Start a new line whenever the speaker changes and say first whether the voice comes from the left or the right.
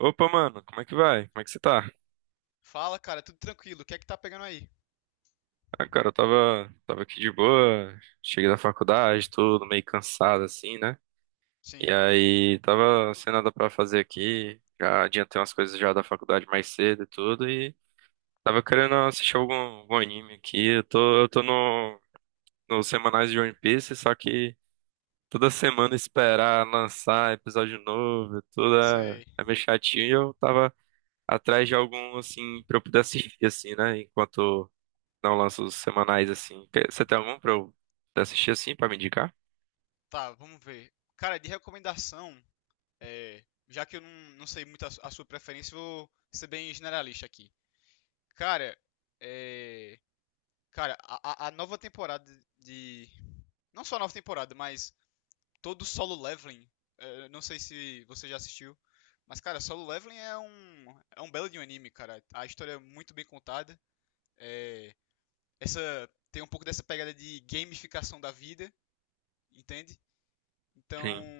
right: Opa, mano, como é que vai? Como é que você tá?
left: Fala, cara, tudo tranquilo. O que é que tá pegando aí?
right: Ah, cara, eu tava aqui de boa, cheguei da faculdade, tudo meio cansado assim, né? E
left: Sim,
right: aí, tava sem nada pra fazer aqui, já adiantei umas coisas já da faculdade mais cedo e tudo, e tava querendo assistir algum anime aqui. Eu tô no, nos semanais de One Piece, só que toda semana esperar lançar episódio novo, e tudo é,
left: sei.
right: é meio chatinho, e eu tava atrás de algum, assim, pra eu poder assistir, assim, né? Enquanto não lança os semanais assim. Você tem algum pra eu assistir assim, pra me indicar?
left: Tá, vamos ver. Cara, de recomendação, já que eu não, não sei muito a sua preferência, vou ser bem generalista aqui. Cara, é, cara, a nova temporada de. Não só a nova temporada, mas todo o Solo Leveling. Não sei se você já assistiu. Mas, cara, Solo Leveling é um belo de um anime, cara. A história é muito bem contada. é, Essa, tem um pouco dessa pegada de gamificação da vida. Entende? Então,
right: Sim.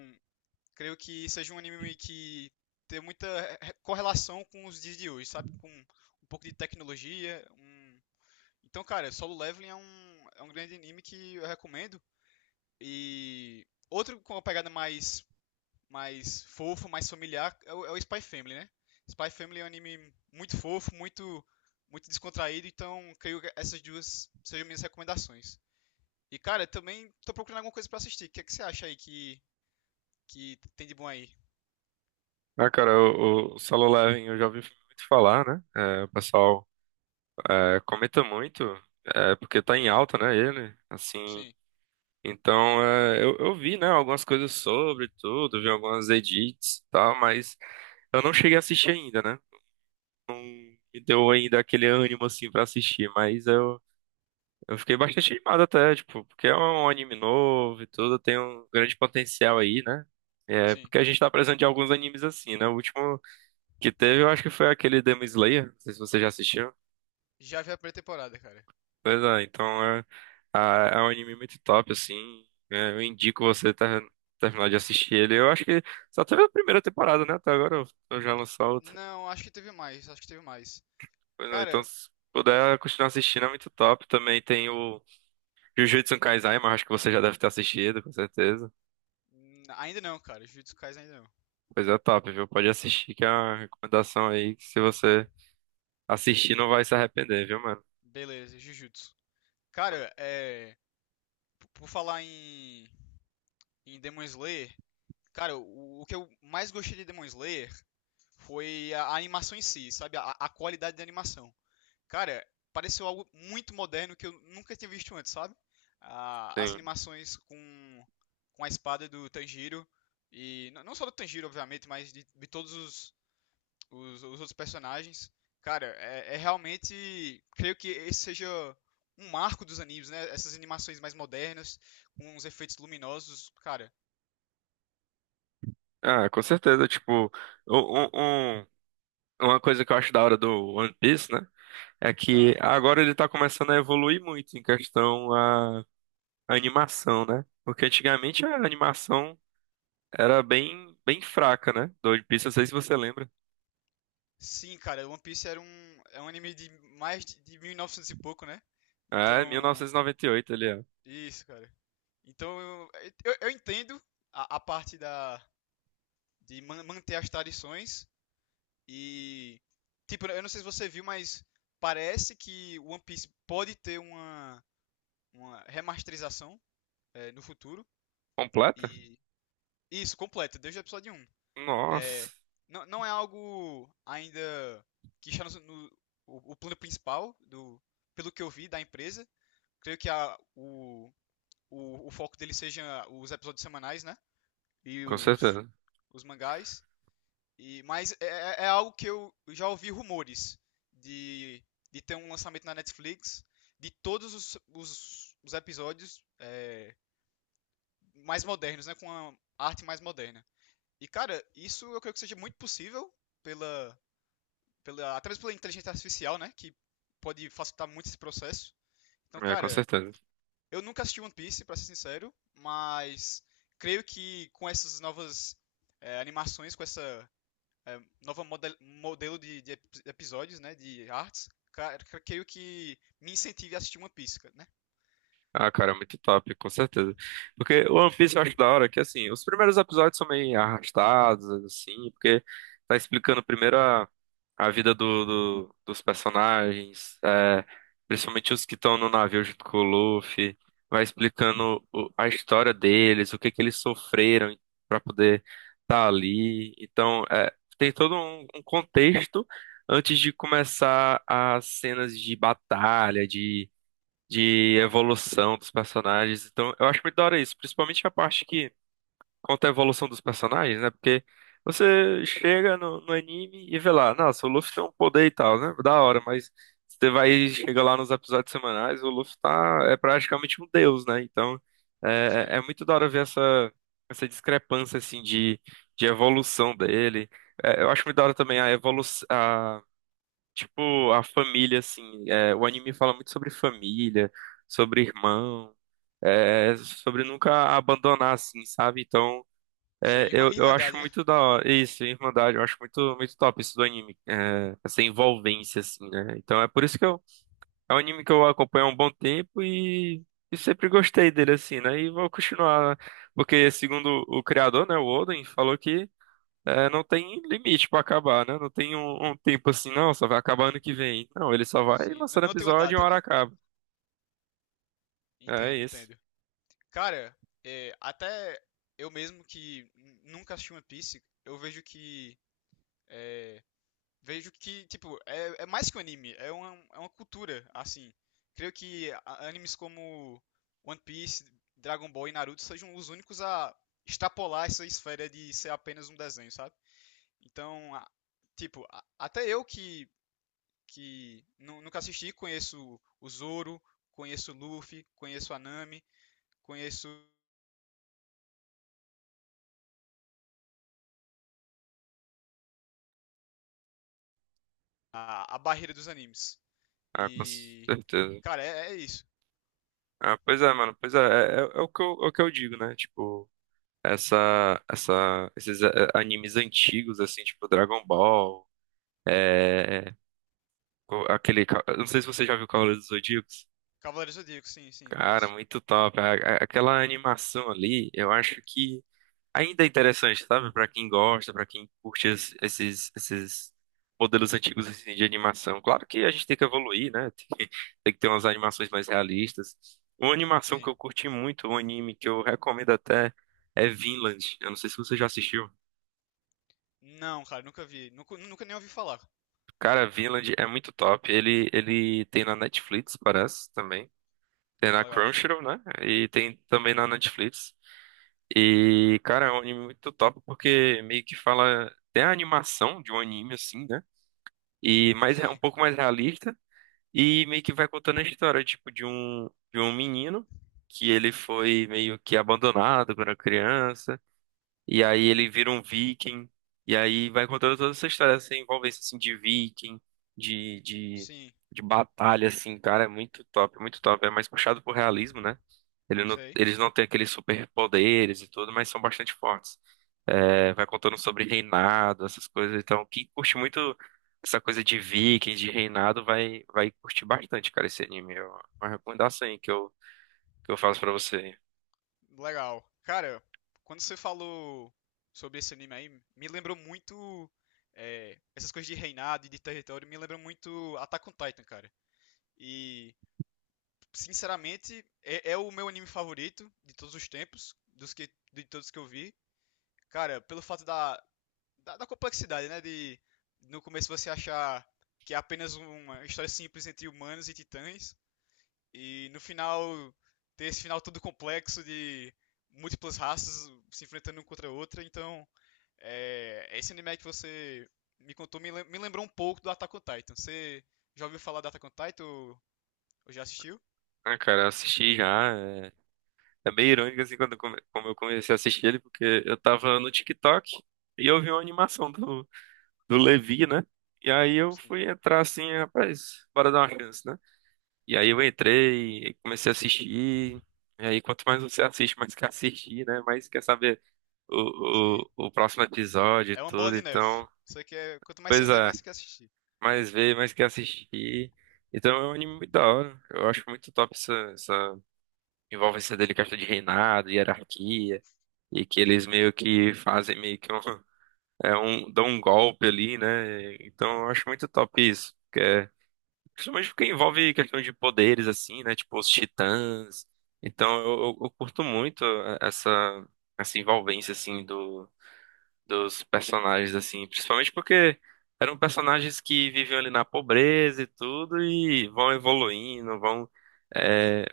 left: creio que seja um anime que tem muita correlação com os dias de hoje, sabe? Com um pouco de tecnologia. Então, cara, Solo Leveling é um grande anime que eu recomendo. E outro com uma pegada mais fofa, mais familiar, é é o Spy Family, né? Spy Family é um anime muito fofo, muito descontraído, então creio que essas duas sejam minhas recomendações. E cara, também tô procurando alguma coisa para assistir. É que você acha aí que tem de bom aí.
right: Ah, cara, o Solo Leveling eu já ouvi muito falar, né? É, o pessoal comenta muito, porque tá em alta, né, ele, assim.
left: Sim,
right: Então, eu vi, né, algumas coisas sobre tudo, vi algumas edits e tal, mas eu não cheguei a assistir ainda, né? Me deu ainda aquele ânimo, assim, pra assistir, mas eu fiquei bastante animado até, tipo, porque é um anime novo e tudo, tem um grande potencial aí, né? É,
left: sim.
right: porque a gente tá precisando de alguns animes assim, né? O último que teve, eu acho que foi aquele Demon Slayer, não sei se você já assistiu.
left: Já vi a primeira temporada, cara.
right: Pois é, então é um anime muito top, assim. É, eu indico você terminar de assistir ele. Eu acho que só teve a primeira temporada, né? Até agora eu já lançou outra.
left: Não, acho que teve mais, acho que teve mais.
right: Pois é, então
left: Cara,
right: se puder continuar assistindo é muito top. Também tem o Jujutsu Kaisen, mas acho que você já deve ter assistido, com certeza.
left: ainda não, cara. Jujutsu Kaisen ainda não.
right: Coisa top, viu? Pode assistir, que é uma recomendação aí que se você assistir não vai se arrepender, viu, mano?
left: Beleza, Jujutsu. Cara, é. Por falar em Demon Slayer, cara, o que eu mais gostei de Demon Slayer foi a animação em si, sabe? A qualidade da animação. Cara, pareceu algo muito moderno que eu nunca tinha visto antes, sabe? Ah, as
right: Sim.
left: animações com a espada do Tanjiro, e não só do Tanjiro, obviamente, mas de todos os outros personagens. Cara, é realmente. Creio que esse seja um marco dos animes, né? Essas animações mais modernas, com os efeitos luminosos, cara.
right: Ah, com certeza. Tipo, um, um- um- uma coisa que eu acho da hora do One Piece, né? É
left: Hã?
right: que agora ele tá começando a evoluir muito em questão a, animação, né? Porque antigamente a animação era bem, bem fraca, né? Do One Piece, não sei se você lembra.
left: Sim, cara, One Piece é um anime de mais de 1900 e pouco, né?
right: É, mil
left: Então,
right: novecentos e noventa e oito ele é.
left: isso, cara. Então eu, eu entendo a parte da, de manter as tradições e tipo, eu não sei se você viu, mas parece que One Piece pode ter uma remasterização no futuro
right: Completa?
left: e isso completa desde o episódio um.
right: Nossa,
left: É, não é algo ainda que está o plano principal do pelo que eu vi da empresa. Creio que o foco dele seja os episódios semanais, né? E
right: com certeza.
left: os mangás. E, mas é algo que eu já ouvi rumores de, de ter um lançamento na Netflix de todos os episódios mais modernos, né? Com a arte mais moderna. E, cara, isso eu creio que seja muito possível pela. pela, até mesmo pela inteligência artificial, né? Que pode facilitar muito esse processo. Então,
right: É, com
left: cara,
right: certeza.
left: eu nunca assisti One Piece, pra ser sincero, mas creio que com essas novas animações, com essa nova modelo de episódios, né? De artes, cara, creio que me incentive a assistir uma Piece, né?
right: Ah, cara, é muito top, com certeza. Porque o One Piece eu acho da hora que, assim, os primeiros episódios são meio arrastados, assim, porque tá explicando primeiro a vida dos personagens, principalmente os que estão no navio junto com o Luffy, vai explicando a história deles, o que que eles sofreram pra poder estar tá ali. Então, tem todo um contexto antes de começar as cenas de batalha, de
left: Aham,
right: evolução dos personagens. Então, eu acho muito da hora isso, principalmente a parte que conta a evolução dos personagens, né? Porque você chega no anime e vê lá, nossa, o Luffy tem um poder e tal, né? Da hora, mas você vai chega lá nos episódios semanais, o Luffy tá é praticamente um deus, né? Então,
left: isso
right: é, é
left: aí.
right: é muito da hora ver essa discrepância assim de evolução dele. É, eu acho muito da hora também a evolução. Tipo, a família, assim, o anime fala muito sobre família, sobre irmão, sobre nunca abandonar, assim, sabe? Então,
left: Isso aí,
right: eu acho
left: Irmandade, né?
right: muito da hora, isso, Irmandade, eu acho muito, muito top isso do anime, essa envolvência, assim, né? Então, é por isso que eu, é um anime que eu acompanho há um bom tempo e sempre gostei dele, assim, né? E vou continuar, porque segundo o criador, né, o Oden, falou que não tem limite pra acabar, né? Não tem um tempo assim, não, só vai acabar ano que vem. Não, ele só vai
left: Sim,
right: lançando
left: não tem uma
right: episódio e
left: data,
right: uma hora
left: né?
right: acaba. É
left: Entendo,
right: isso.
left: entendo. Cara, é, até eu mesmo que nunca assisti One Piece, eu vejo que é, vejo que, tipo, é mais que um anime, é é uma cultura, assim. Creio que animes como One Piece, Dragon Ball e Naruto sejam os únicos a extrapolar essa esfera de ser apenas um desenho, sabe? Então, tipo, até eu que nunca assisti, conheço o Zoro, conheço o Luffy, conheço a Nami, conheço a barreira dos animes.
right: Ah, com
left: E,
right: certeza.
left: cara, é isso.
right: Ah, pois é, mano. Pois é, o que eu, é o que eu digo, né? Tipo, esses animes antigos, assim, tipo Dragon Ball, é, aquele, eu não sei se você já viu Cavaleiros do Zodíaco.
left: Cavaleiros do Zodíaco, sim, sim,
right: Cara,
left: conheço.
right: muito top. Aquela animação ali, eu acho que ainda é interessante, sabe? Pra quem gosta, pra quem curte esses modelos antigos assim, de animação. Claro que a gente tem que evoluir, né? Tem que ter umas animações mais realistas. Uma animação que
left: Sim.
right: eu curti muito, um anime que eu recomendo até, é Vinland. Eu não sei se você já assistiu.
left: Não, cara, nunca vi. Nunca, nunca nem ouvi falar.
right: Cara, Vinland é muito top. Ele tem na Netflix, parece, também. Tem na
left: Legal.
right: Crunchyroll, né? E tem também na Netflix. E, cara, é um anime muito top porque meio que fala. Tem a animação de um anime, assim, né? E mais é um
left: Sim,
right: pouco mais realista e meio que vai contando a história tipo de um menino que ele foi meio que abandonado quando era criança e aí ele vira um viking. E aí vai contando toda essa história, essa envolvência assim, de viking, de, de,
left: sim,
right: de batalha, assim, cara. É muito top, muito top. É mais puxado pro realismo, né? Ele não-
left: sei.
right: eles não têm aqueles superpoderes e tudo, mas são bastante fortes. É, vai contando sobre reinado, essas coisas. Então, quem curte muito essa coisa de vikings, de reinado, vai curtir bastante, cara, esse anime. É uma recomendação aí que eu faço pra você.
left: Legal. Cara, quando você falou sobre esse anime aí, me lembrou muito. Essas coisas de reinado e de território, me lembram muito Attack on Titan, cara. E, sinceramente, é o meu anime favorito de todos os tempos, de todos que eu vi. Cara, pelo fato da complexidade, né? De no começo você achar que é apenas uma história simples entre humanos e titãs. E no final, ter esse final todo complexo de múltiplas raças se enfrentando uma contra a outra. Então, é, esse anime que você me me lembrou um pouco do Attack on Titan. Você já ouviu falar do Attack on Titan ou já assistiu?
right: Ah, cara, eu assisti já. É meio irônico assim quando como eu comecei a assistir ele, porque eu tava no TikTok e eu vi uma animação do Levi, né? E aí eu
left: Sim,
right: fui entrar assim, rapaz, bora dar uma chance, né? E aí eu entrei e comecei a assistir. E aí quanto mais você assiste, mais quer assistir, né? Mais quer saber o,
left: sim.
right: o, o próximo episódio e
left: É uma bola
right: tudo.
left: de neve.
right: Então,
left: Você quer, quanto mais você
right: pois
left: vê,
right: é,
left: mais você quer assistir.
right: mais vê, mais quer assistir. Então é um anime muito da hora. Eu acho muito top essa envolvência dele, questão de reinado, hierarquia. E que eles
left: Sim,
right: meio que fazem meio que um, dão um golpe ali, né? Então eu acho muito top isso, que é, principalmente porque envolve questão de poderes assim, né? Tipo os titãs. Então eu curto muito essa essa envolvência assim do dos personagens assim, principalmente porque eram personagens que viviam ali na pobreza e tudo e vão evoluindo, vão é,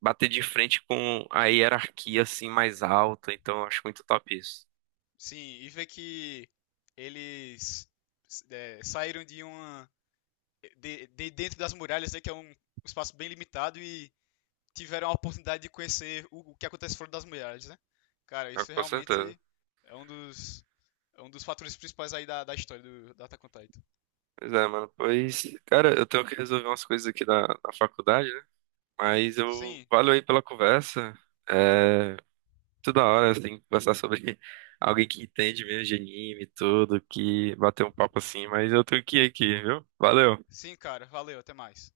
right: bater de frente com a hierarquia assim mais alta. Então eu acho muito top isso.
left: sim. E ver que eles saíram de uma de dentro das muralhas, né, que é um espaço bem limitado e tiveram a oportunidade de conhecer o que acontece fora das mulheres, né? Cara,
right: Ah,
left: isso
right: com certeza.
left: realmente é um é um dos fatores principais aí da história da Attack on Titan.
right: Pois é, mano. Pois, cara, eu tenho que resolver umas coisas aqui na faculdade, né? Mas eu
left: Sim,
right: valeu aí pela conversa. É, toda hora você tem que conversar sobre alguém que entende mesmo de anime e tudo, que bater um papo assim, mas eu tenho que ir aqui, viu? Valeu.
left: sim, cara. Valeu, até mais.